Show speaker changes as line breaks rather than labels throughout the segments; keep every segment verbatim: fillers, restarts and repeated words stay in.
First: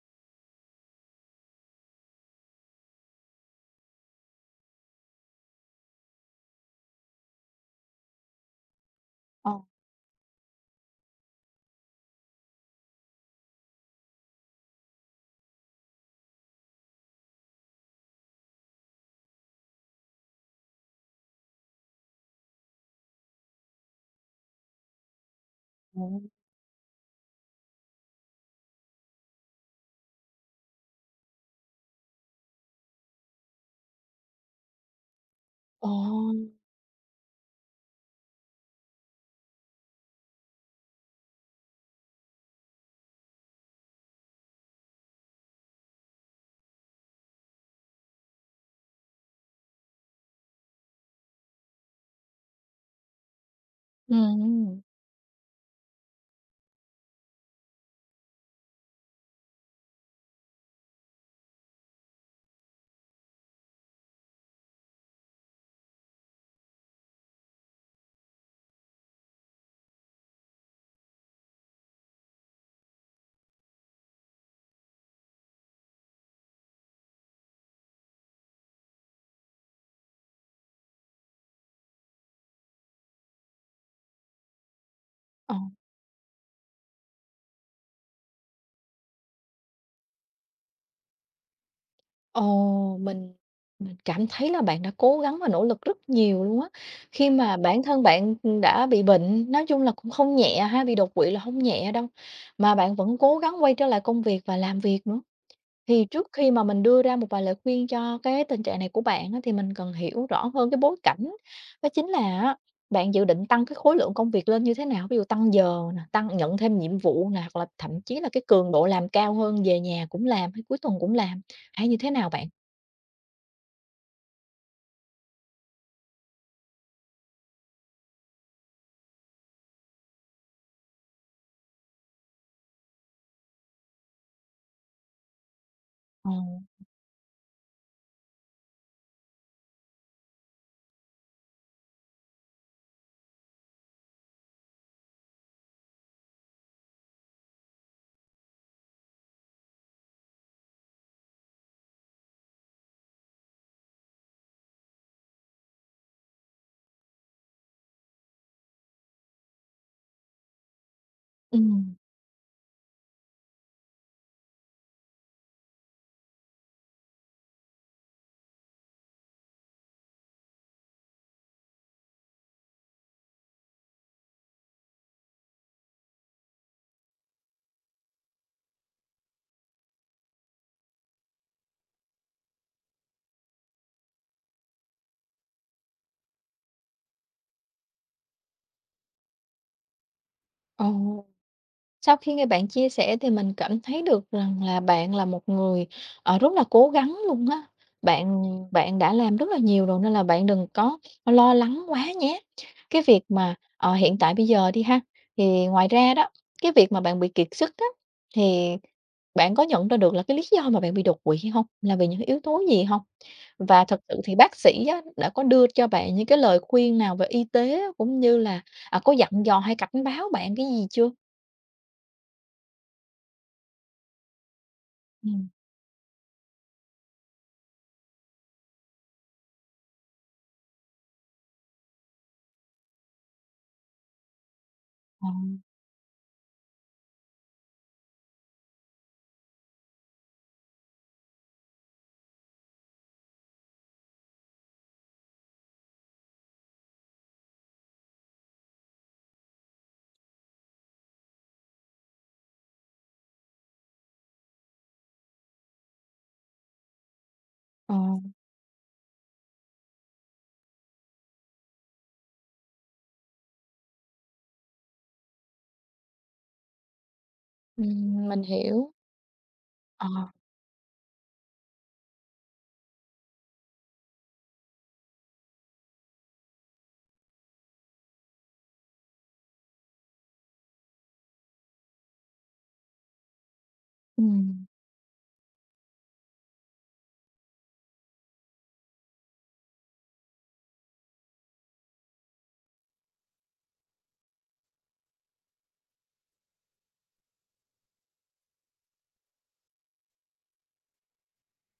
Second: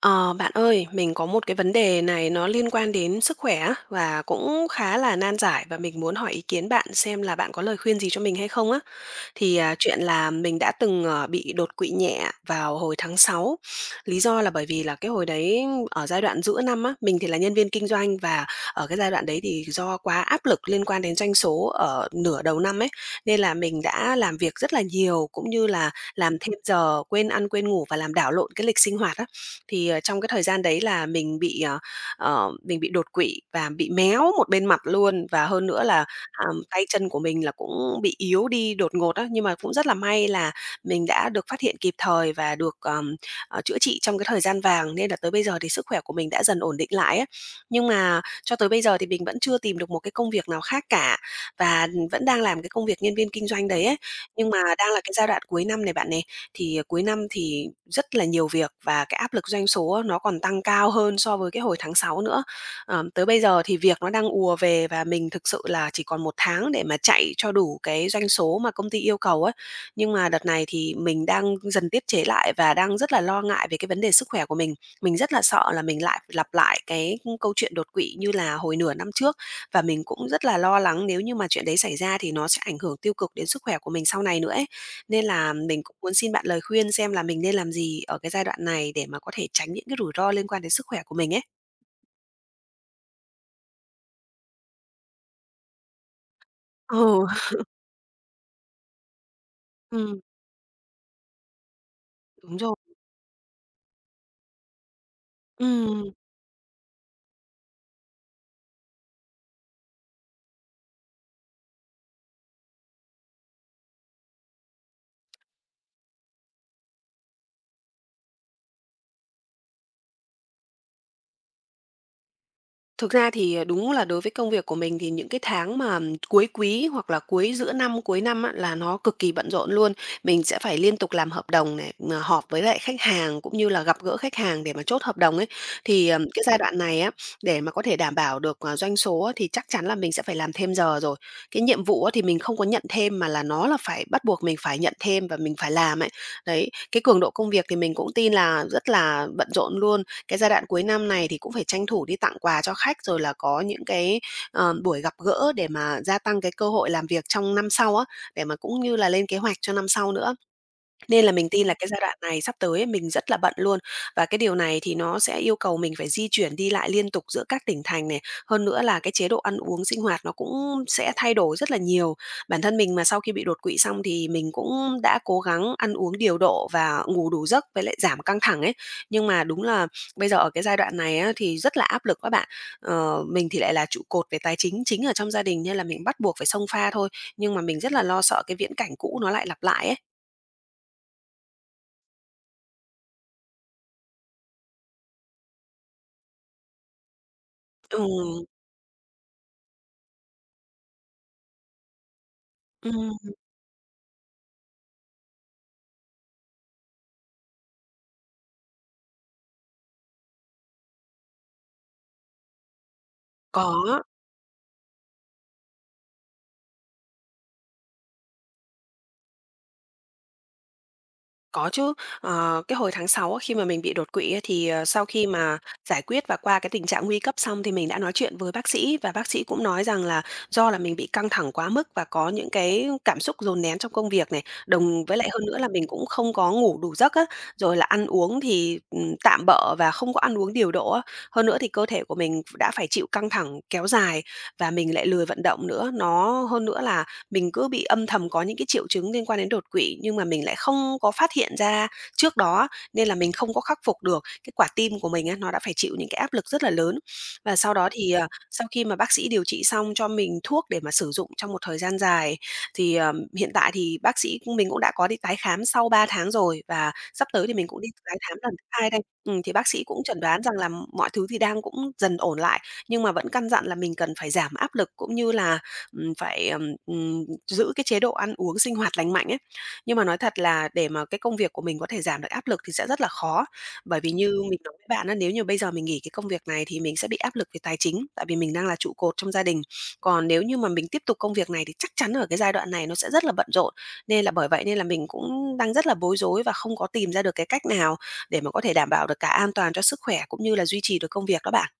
Ờ, Bạn ơi, mình có một cái vấn đề này nó liên quan đến sức khỏe á, và cũng khá là nan giải và mình muốn hỏi ý kiến bạn xem là bạn có lời khuyên gì cho mình hay không á.
Ờ,
Thì, à, chuyện là mình đã từng, ờ, bị đột quỵ nhẹ vào hồi tháng sáu. Lý do là bởi vì là cái hồi đấy ở giai đoạn giữa năm á, mình thì là nhân viên kinh doanh, và ở cái giai đoạn đấy thì do quá áp lực liên quan đến doanh số ở nửa đầu năm ấy, nên là mình đã làm việc rất là nhiều, cũng như là
ồ,
làm thêm giờ, quên ăn quên ngủ và làm đảo lộn cái lịch sinh hoạt á. Thì, ờ, trong cái thời gian đấy là mình bị, ờ, ờ, mình bị đột quỵ và bị méo một bên mặt luôn, và hơn nữa
ồ,
là à, tay chân của mình là cũng bị yếu đi đột ngột á. Nhưng mà cũng rất là may là mình đã được phát hiện kịp thời và được ờm, ờ, chữa trị trong cái thời gian vàng, nên là tới bây giờ thì sức khỏe của mình đã dần ổn định lại á. Nhưng mà cho tới bây giờ thì mình vẫn chưa tìm được một cái công việc nào khác cả, và vẫn đang làm cái công việc nhân viên kinh doanh đấy ấy. Nhưng mà
ừm,
đang là cái giai đoạn cuối năm này bạn này, thì cuối năm thì rất là nhiều việc, và cái áp lực doanh số nó còn tăng cao hơn so với cái hồi tháng sáu nữa. Ờm, tới bây giờ thì việc nó đang ùa về, và mình thực sự là chỉ còn một tháng để mà chạy cho đủ cái doanh số mà công ty yêu cầu ấy. Nhưng mà đợt này thì mình đang dần tiết chế lại và đang rất là lo ngại về cái vấn đề sức khỏe của mình. Mình rất là sợ là mình lại lặp lại cái câu chuyện đột quỵ như là hồi nửa năm trước, và mình cũng rất là lo lắng nếu như mà chuyện đấy xảy ra thì nó sẽ ảnh hưởng tiêu cực đến sức khỏe của mình sau này nữa ấy. Nên là
ờ,
mình cũng muốn xin bạn lời khuyên xem là mình nên làm gì ở cái giai đoạn này để mà có thể tránh những cái rủi ro liên quan đến sức khỏe của mình ấy.
ồ, mình mình cảm thấy là bạn đã cố gắng và nỗ lực rất nhiều luôn á.
Ừ.
Khi mà bản thân bạn, đã bị bệnh, nói chung là cũng không nhẹ ha, bị đột quỵ là không nhẹ đâu,
Đúng
mà
rồi.
bạn vẫn cố gắng quay trở lại công việc và làm việc nữa. Thì
Ừm,
trước khi mà mình đưa ra một vài lời khuyên cho cái tình trạng này của bạn á, thì mình cần hiểu rõ hơn cái bối cảnh. Đó chính là á, bạn dự định tăng cái khối lượng công việc lên như thế nào? Ví dụ tăng giờ nè, tăng nhận thêm nhiệm vụ nè, hoặc là thậm chí là cái cường độ làm cao hơn, về nhà cũng làm hay cuối tuần cũng làm, hay như thế nào bạn?
Thực ra thì, à, đúng là đối với công việc của mình thì những cái tháng mà cuối quý hoặc là cuối giữa năm, cuối năm á, là nó cực kỳ bận rộn luôn. Mình sẽ phải liên tục làm hợp đồng này, mà họp với lại khách hàng cũng như là gặp gỡ khách hàng để mà chốt hợp đồng ấy. Thì, ờm,
Ồ,
cái giai đoạn này á, để mà có thể đảm bảo được ờ, doanh số á, thì chắc chắn là mình sẽ phải làm thêm giờ rồi. Cái nhiệm vụ á, thì mình không có nhận thêm, mà là nó là phải bắt buộc mình phải nhận thêm và mình phải làm ấy. Đấy, cái cường độ công việc thì mình cũng tin là rất là bận rộn luôn. Cái giai đoạn cuối năm này thì cũng phải tranh thủ đi tặng quà cho khách, rồi là có những cái ờ, buổi gặp gỡ để mà gia tăng cái cơ hội làm việc trong năm sau á, để mà cũng như là lên kế hoạch cho năm sau nữa. Nên là mình tin là cái
ừm.
giai đoạn này sắp tới ấy, mình rất là bận luôn, và cái điều này thì nó sẽ yêu cầu mình phải di chuyển đi lại liên tục giữa các tỉnh thành này, hơn nữa là cái chế độ ăn uống, sinh hoạt nó cũng sẽ thay đổi rất là nhiều. Bản thân mình mà sau khi bị đột quỵ xong thì mình cũng đã cố gắng ăn uống điều độ và ngủ đủ giấc với lại giảm căng thẳng ấy, nhưng mà đúng là bây giờ ở cái giai đoạn này á, thì rất là áp lực các bạn. Ờ, mình thì lại là trụ cột về tài chính chính ở trong gia đình, nên là mình bắt buộc phải xông pha thôi, nhưng mà mình rất là lo sợ cái viễn cảnh cũ nó lại lặp lại ấy.
Ồ. Sau khi nghe bạn chia sẻ thì mình cảm thấy được rằng là bạn là một người, ờ, rất là cố gắng luôn á. Bạn
Ừm.
bạn đã làm rất là nhiều rồi nên là bạn đừng có lo lắng quá nhé. Cái
Ừm,
việc mà, ờ, hiện tại bây giờ đi ha, thì ngoài ra đó, cái việc mà bạn bị kiệt sức á, thì bạn có nhận ra được là cái lý do mà bạn bị đột quỵ hay hông? Là vì những yếu tố gì không? Và thật
có,
sự thì bác sĩ á, đã có đưa cho bạn những cái lời khuyên nào về y tế cũng như là, à, có dặn dò hay cảnh báo bạn cái gì chưa?
có chứ. Ờ, cái hồi tháng sáu á, khi mà mình bị đột quỵ á, thì ờ, sau khi
Ừm,
mà giải quyết và qua cái tình trạng nguy cấp xong thì mình đã nói chuyện với bác sĩ, và bác sĩ cũng nói rằng là do là mình bị căng thẳng quá mức và có những cái cảm xúc dồn nén trong công việc này, đồng với
ờ.
lại hơn nữa là mình cũng không có ngủ đủ giấc á, rồi là ăn uống thì ừm, tạm bợ và không có ăn uống điều độ á. Hơn nữa thì cơ thể của mình đã phải chịu căng thẳng kéo dài và mình lại lười vận động nữa. Nó hơn nữa là Mình cứ bị âm thầm có những cái triệu chứng liên quan đến đột quỵ, nhưng mà mình lại không có phát hiện ra trước đó nên là mình không có khắc phục được. Cái quả tim của mình á, nó đã phải chịu những cái áp lực rất là lớn. Và sau đó
Ờ,
thì ờ, sau khi mà bác sĩ điều trị xong cho mình thuốc để mà sử dụng trong một thời gian dài, thì ờm, hiện tại thì bác sĩ cũng- mình cũng đã có đi tái khám sau ba tháng rồi, và sắp tới thì mình cũng đi tái
ừm,
khám
mình
lần thứ hai
hiểu.
đây. Ừm, thì bác sĩ cũng
Ờ,
chẩn đoán rằng là mọi thứ thì đang cũng dần ổn lại, nhưng mà vẫn căn dặn là mình cần phải giảm áp lực, cũng như là ừm, phải ừm, ừm, giữ cái chế độ ăn uống sinh hoạt lành mạnh ấy. Nhưng mà nói thật là để mà cái công việc của mình có thể giảm được áp lực thì sẽ rất là khó, bởi vì như mình
ừm.
nói với bạn á, nếu như bây giờ mình nghỉ cái công việc này thì mình sẽ bị áp lực về tài chính, tại vì mình đang là trụ cột trong gia đình. Còn nếu như mà mình tiếp tục công việc này thì chắc chắn ở cái giai đoạn này nó sẽ rất là bận rộn, nên là bởi vậy nên là mình cũng đang rất là bối rối và không có tìm ra được cái cách nào để mà có thể đảm bảo được cả an toàn cho sức khỏe, cũng như là duy trì được công việc đó bạn.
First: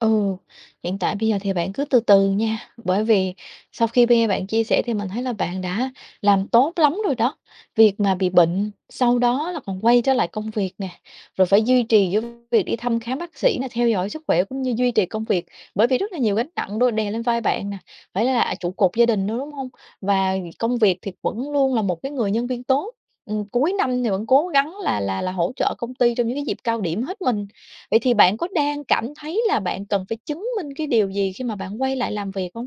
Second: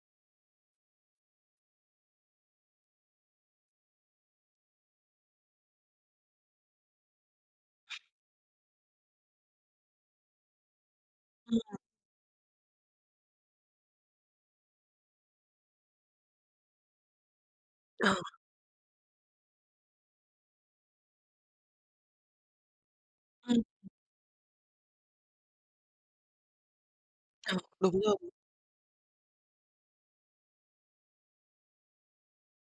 Ừ, hiện tại bây giờ thì bạn cứ từ từ nha, bởi vì sau khi nghe bạn chia sẻ thì mình thấy là bạn đã làm tốt lắm rồi đó. Việc mà bị bệnh, sau đó là còn quay trở lại công việc nè, rồi
Ừm,
phải duy trì với việc đi thăm khám bác sĩ nè, theo dõi sức khỏe cũng như duy trì công việc, bởi vì rất là nhiều gánh nặng đôi đè lên vai bạn nè,
ờ,
phải là trụ cột gia đình nữa đúng không? Và công việc thì vẫn luôn là một cái người nhân viên tốt. Ừ,
ừm,
cuối năm thì vẫn cố gắng là là là hỗ trợ công ty trong những cái dịp cao điểm hết mình.
ờ,
Vậy
đúng
thì
rồi.
bạn có đang cảm thấy là bạn cần phải chứng minh cái điều gì khi mà bạn quay lại làm việc không?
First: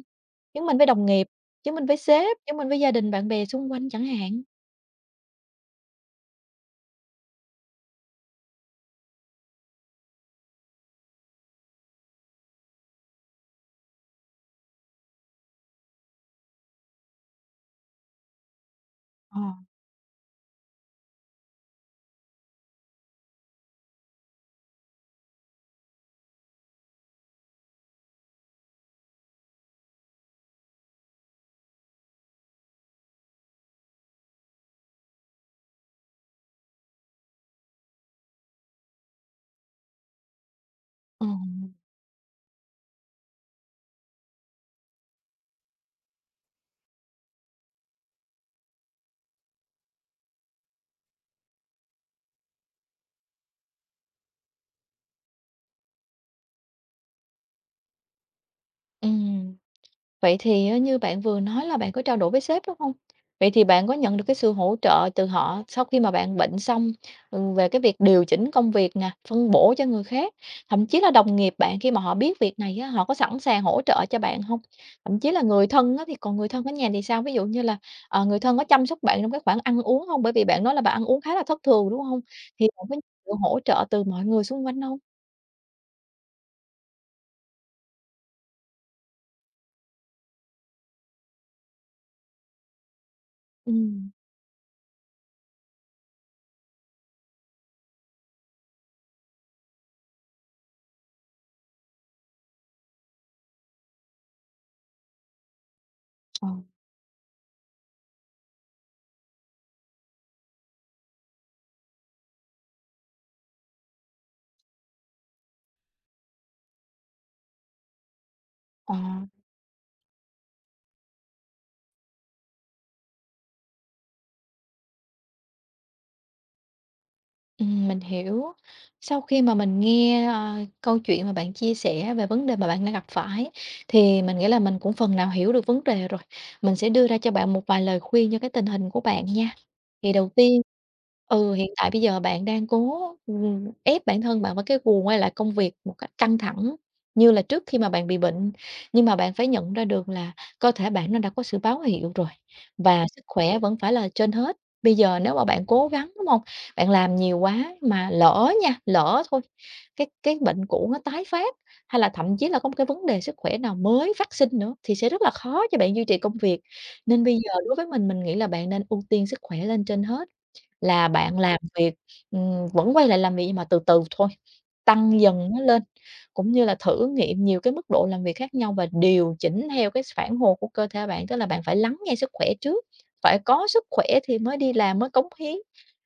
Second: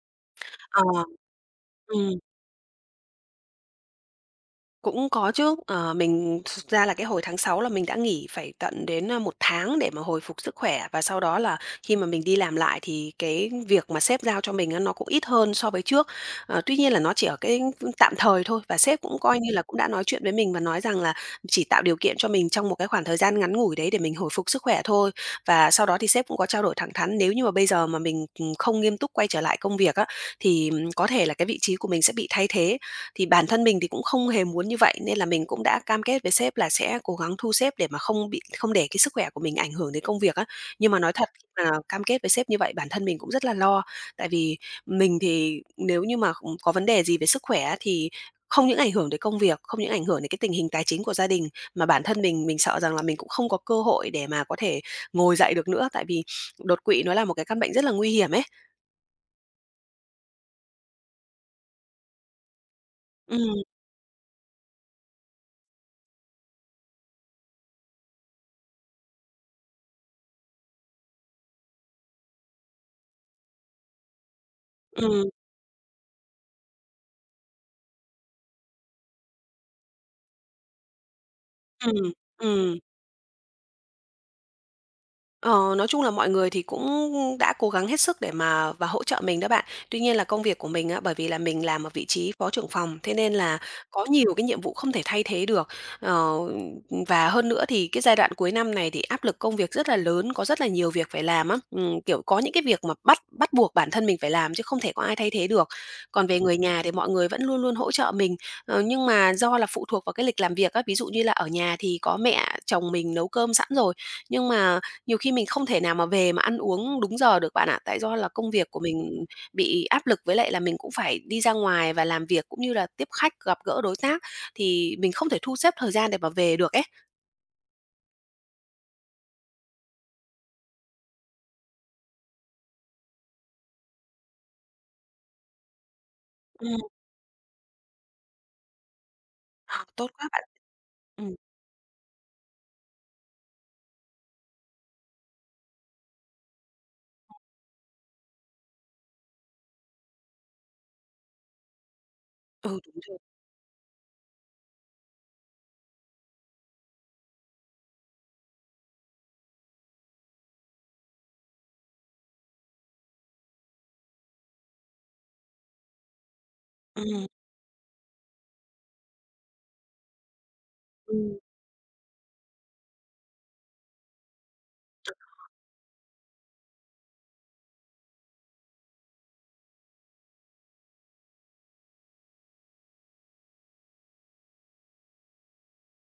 Chứng minh
Ờ,
với đồng nghiệp, chứng minh với
ừm.
sếp, chứng minh với gia đình, bạn bè xung quanh chẳng hạn?
Cũng có chứ. ờ, mình thực ra là cái hồi tháng sáu là mình đã nghỉ phải tận đến a, 1 tháng để mà hồi phục sức khỏe, và sau đó là khi mà mình đi làm lại thì cái việc mà sếp giao cho mình á, nó cũng ít hơn so với trước. Ờ, tuy nhiên là nó chỉ ở cái tạm thời thôi, và sếp cũng
Ờ,
coi như là cũng đã nói chuyện với mình và nói rằng là chỉ tạo điều kiện cho mình trong một cái khoảng thời gian ngắn ngủi đấy để mình hồi phục sức khỏe thôi. Và sau đó thì sếp cũng có trao đổi thẳng thắn, nếu như mà bây giờ mà mình ừ, không nghiêm túc quay trở lại công việc á, thì ừ, có thể là cái vị trí của mình sẽ bị thay thế. Thì bản thân mình thì cũng không hề muốn như vậy, nên là mình cũng đã cam kết với sếp là sẽ cố gắng thu xếp để mà không bị, không để cái sức khỏe của mình ảnh hưởng đến công việc á. Nhưng mà nói thật, khi mà
ừm.
cam kết với sếp như vậy bản thân mình cũng rất là lo, tại vì mình thì nếu như mà ừm, có vấn đề gì về sức khỏe á thì không những ảnh hưởng đến công việc, không những ảnh hưởng đến cái tình hình tài chính của gia đình, mà bản thân mình mình sợ rằng là mình cũng không có cơ hội để mà có thể ngồi dậy được nữa, tại vì đột quỵ nó là một cái căn bệnh rất là nguy hiểm ấy.
Ừm. Vậy thì á, như bạn vừa nói là bạn có trao đổi với sếp, đúng không? Vậy thì
Ừ.
bạn có nhận được cái sự hỗ trợ từ họ sau khi mà bạn bệnh xong, ừ, về cái việc điều chỉnh công việc nè, phân bổ cho người khác, thậm chí là đồng nghiệp bạn khi mà họ biết việc này á, họ có sẵn sàng hỗ trợ cho bạn không? Thậm
Ừ.
chí là người thân á, thì còn người thân ở nhà thì sao? Ví dụ như là, ờ, người thân có chăm sóc bạn trong cái khoản ăn uống không? Bởi vì bạn nói là bạn ăn uống khá là thất thường,
Ừ.
đúng không? Thì
Ừm.
bạn có sự hỗ trợ từ mọi người xung quanh không?
Ờ, nói chung là mọi người thì cũng đã cố gắng hết sức để mà và hỗ trợ mình đó bạn. Tuy nhiên là công việc của mình á, bởi vì là mình làm ở vị trí phó trưởng phòng, thế nên là có
Ừm,
nhiều cái nhiệm vụ không thể thay thế được. Ờ, và hơn nữa thì cái giai đoạn cuối năm này thì áp lực công việc rất là lớn, có rất là nhiều việc phải làm á. Ừ, kiểu có những cái việc mà bắt bắt buộc bản thân mình phải làm chứ không thể có ai thay thế được. Còn về
ờ,
người nhà thì mọi người vẫn luôn luôn hỗ trợ mình. Ờ, nhưng mà do là phụ thuộc vào cái lịch làm việc á, ví dụ như là ở nhà thì có mẹ chồng mình nấu cơm sẵn rồi, nhưng mà nhiều khi mình không thể nào mà về mà ăn uống đúng giờ được bạn ạ, tại do là công việc của
ờ.
mình bị áp lực, với lại là mình cũng phải đi ra ngoài và làm việc cũng như là tiếp khách, gặp gỡ đối tác, thì mình không thể thu xếp thời gian để mà về được ấy.
Ừm, mình hiểu. Sau khi mà mình nghe, ờ, câu chuyện mà bạn chia sẻ về vấn đề mà bạn đang gặp phải, thì mình nghĩ là mình cũng phần nào hiểu được vấn đề rồi. Mình
Ừm,
sẽ đưa ra cho bạn một vài lời khuyên cho cái tình hình của bạn nha.
à, tốt
Thì đầu
quá bạn.
tiên
Ừm,
ừ, hiện tại bây giờ bạn đang cố, ừm, ép bản thân bạn vào cái guồng quay lại công việc một cách căng thẳng như là trước khi mà bạn bị bệnh, nhưng mà bạn phải nhận ra được là cơ thể bạn nó đã có sự báo hiệu rồi
ừ, đúng
và
rồi.
sức khỏe vẫn phải là trên hết. Bây giờ nếu mà bạn cố gắng, đúng không? Bạn làm nhiều quá mà lỡ nha, lỡ thôi, cái cái bệnh cũ nó tái phát, hay là thậm chí là có một cái vấn đề sức khỏe nào mới phát sinh nữa thì sẽ rất là khó cho bạn duy trì công việc. Nên
Ừm,
bây giờ đối với mình, mình nghĩ là bạn nên ưu tiên sức khỏe lên trên hết, là
ừm,
bạn làm việc, ừm, vẫn quay lại làm việc nhưng mà từ từ thôi, tăng dần nó lên. Cũng như là thử nghiệm nhiều cái mức độ làm việc khác nhau và điều chỉnh theo cái phản hồi của cơ thể bạn, tức là bạn phải lắng nghe sức khỏe trước, phải có sức khỏe thì mới đi làm, mới cống hiến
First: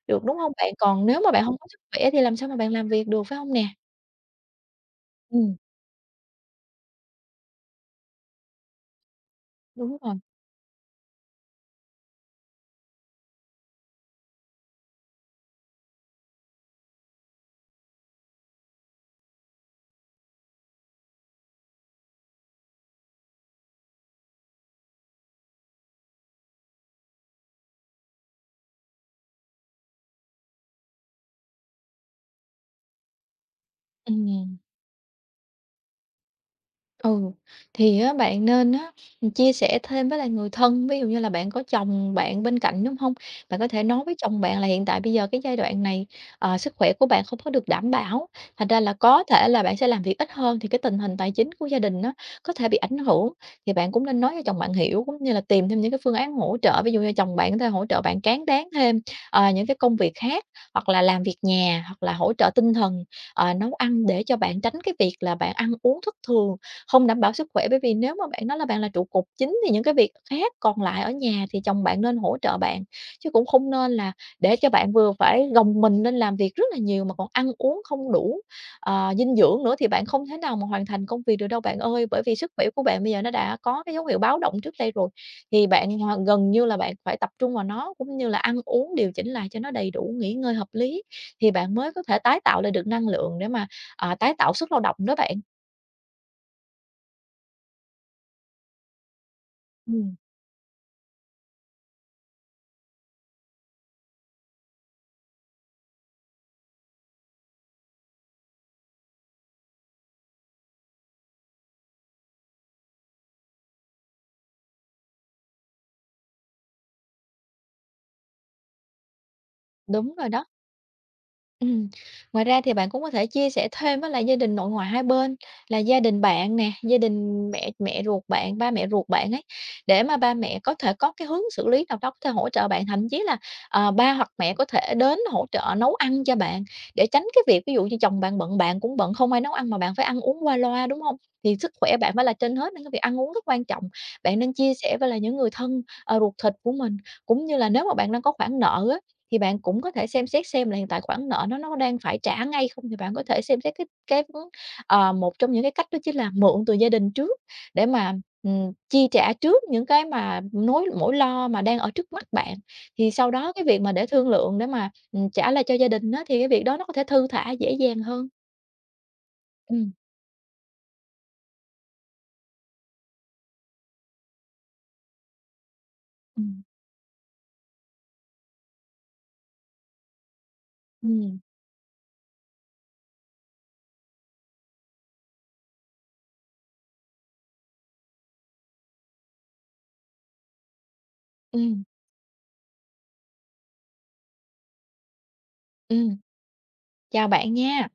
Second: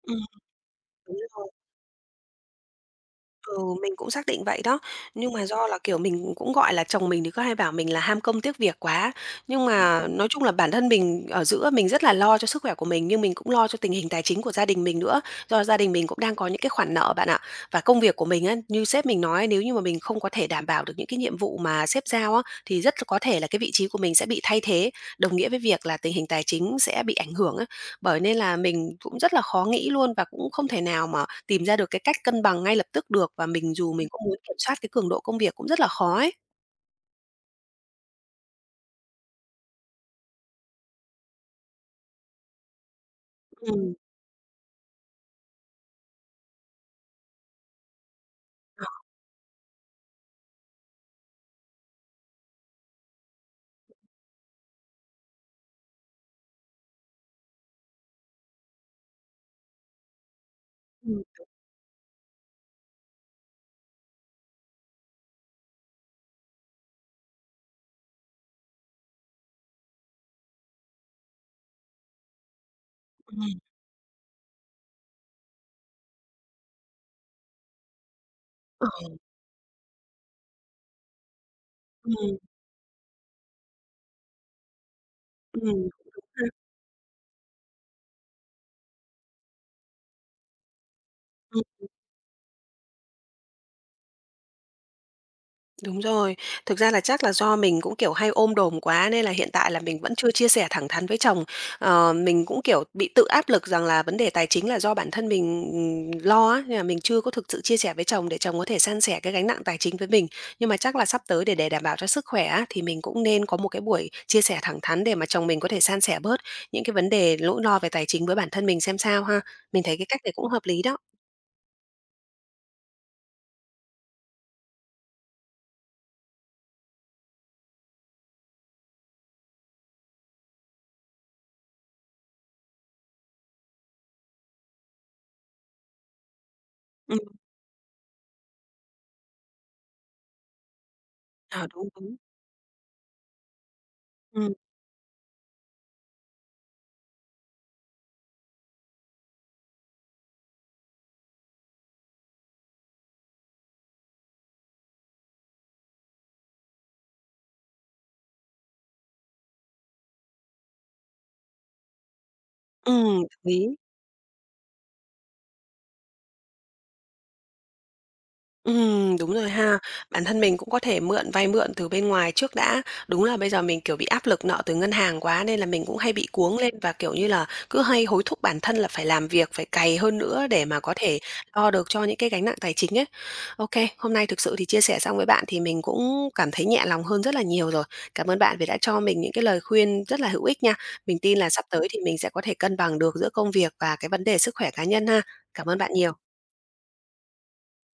ừm,
được, đúng không bạn? Còn
đúng
nếu mà bạn
rồi.
không có sức khỏe thì làm sao mà bạn làm việc được, phải không
Ừ,
nè?
mình cũng xác định vậy đó. Nhưng mà
Ừm,
do là, kiểu, mình cũng, gọi là, chồng mình thì cứ hay bảo mình là ham công tiếc việc quá. Nhưng
đúng
mà
rồi,
nói chung là bản thân mình ở giữa mình rất là lo cho sức khỏe của mình, nhưng mình cũng lo cho tình hình tài chính của gia đình mình nữa. Do gia đình mình cũng đang có những cái khoản nợ bạn ạ. Và công việc của mình á, như sếp mình nói nếu như mà mình không có thể đảm bảo được những cái nhiệm vụ mà sếp giao á, thì rất có thể là cái vị trí của mình sẽ bị thay thế, đồng nghĩa với việc là tình hình tài chính sẽ bị ảnh hưởng á. Bởi nên là mình cũng rất là khó nghĩ luôn và cũng không thể nào mà tìm ra được cái cách cân bằng ngay lập tức được và mình dù mình cũng muốn kiểm
ừm.
soát cái cường độ công việc cũng rất là khó ấy.
Ừ, thì á, bạn nên á, chia sẻ thêm với lại người thân, ví dụ như là bạn có chồng bạn bên cạnh, đúng không? Bạn có thể
Ừm.
nói với chồng bạn là hiện tại bây giờ cái giai đoạn này, ờ, sức khỏe của bạn không có được đảm bảo, thành ra
Đó.
là có thể là bạn sẽ làm việc ít hơn thì cái tình hình tài chính của gia đình nó có thể bị ảnh hưởng. Thì bạn cũng nên nói cho chồng bạn hiểu, cũng như là tìm thêm những cái phương án hỗ trợ, ví dụ như chồng bạn có thể hỗ trợ bạn cán đáng thêm, ờ, những cái công việc khác, hoặc là làm
Ừm,
việc nhà, hoặc là hỗ trợ tinh thần, ờ, nấu ăn để cho bạn tránh cái việc là bạn ăn uống thất thường. Không đảm bảo sức khỏe, bởi vì nếu mà bạn nói là bạn là trụ cột chính thì những cái việc khác còn lại ở nhà thì chồng bạn nên hỗ trợ bạn, chứ cũng
ừm.
không nên là để cho bạn vừa phải gồng mình lên làm việc rất là nhiều mà còn ăn uống không đủ,
Ờ,
ờ, dinh dưỡng nữa thì bạn không thể nào mà hoàn thành công việc được đâu bạn ơi. Bởi vì
ừm,
sức khỏe của bạn bây giờ nó đã có cái dấu hiệu báo động trước đây rồi, thì
ừm,
bạn h
ha.
gần như là bạn phải tập trung vào nó, cũng như là ăn uống điều chỉnh lại cho nó đầy đủ, nghỉ ngơi hợp lý thì bạn mới có thể tái tạo lại được năng lượng để mà, à, tái tạo sức lao động đó bạn.
Đúng rồi. Thực ra là chắc là do mình cũng, kiểu, hay ôm đồm quá nên là hiện tại là mình
Ừm,
vẫn chưa chia sẻ thẳng thắn với chồng. Ờ, mình cũng, kiểu, bị tự áp lực rằng là vấn đề tài chính là do bản thân mình, ừm, lo á, nên là mình chưa có thực sự chia sẻ với chồng để chồng có thể san sẻ cái gánh nặng tài chính với mình. Nhưng mà chắc là sắp tới để để đảm bảo cho sức khỏe á, thì mình cũng nên có một cái buổi chia sẻ thẳng thắn để mà chồng mình có thể san sẻ bớt những cái vấn đề nỗi lo về tài chính với bản thân mình xem sao ha. Mình thấy cái
đúng
cách
rồi
này
đó.
cũng hợp lý đó.
Ừm, ngoài ra thì bạn cũng có thể chia sẻ thêm với lại gia đình nội ngoại hai bên là gia đình bạn nè, gia đình mẹ mẹ ruột bạn, ba mẹ ruột bạn ấy, để mà ba mẹ có thể có cái hướng xử lý nào đó có thể hỗ trợ bạn. Thậm chí là, ờ, ba hoặc mẹ có thể đến hỗ trợ nấu ăn cho bạn để
Ừm,
tránh cái việc ví dụ như chồng bạn bận, bạn cũng bận, không ai nấu ăn mà bạn phải ăn uống qua loa, đúng không? Thì
ờ,
sức
đúng,
khỏe bạn
đúng.
phải là trên hết nên cái việc ăn uống rất quan trọng. Bạn nên
Ừm,
chia sẻ với lại những người thân, ờ, ruột thịt của mình, cũng như là nếu mà bạn đang có khoản nợ á thì bạn cũng có thể xem xét xem là hiện tại khoản nợ nó nó đang phải trả ngay không, thì bạn có thể xem xét cái cái, ưm, ờ, một trong những cái cách đó chính là mượn từ gia đình trước để mà, ừm, chi trả trước những cái mà nối nỗi lo mà đang ở trước mắt bạn. Thì
ừm,
sau
đồng
đó
ý.
cái việc mà để thương lượng để mà, ừm, trả lại cho gia đình á, thì cái việc đó nó có thể thư thả dễ dàng hơn.
Ừm, đúng rồi ha.
Ừm.
Bản thân mình cũng có thể mượn vay mượn từ bên ngoài trước đã. Đúng là bây giờ mình, kiểu, bị áp lực nợ từ ngân hàng quá nên là mình cũng hay bị cuống
Ừm.
lên và, kiểu như là, cứ hay hối thúc bản thân là phải làm việc, phải cày hơn nữa để mà có thể
Ừm,
lo được cho những cái gánh nặng tài chính ấy. OK, hôm nay thực sự thì chia sẻ xong với bạn thì mình cũng cảm thấy nhẹ lòng hơn rất là nhiều rồi. Cảm ơn bạn vì đã cho mình những cái lời khuyên rất là hữu ích nha. Mình tin là sắp
ừm,
tới thì mình sẽ có thể cân bằng được giữa công việc và cái vấn đề sức khỏe cá nhân ha. Cảm ơn bạn
ừm.
nhiều.
Chào bạn nha.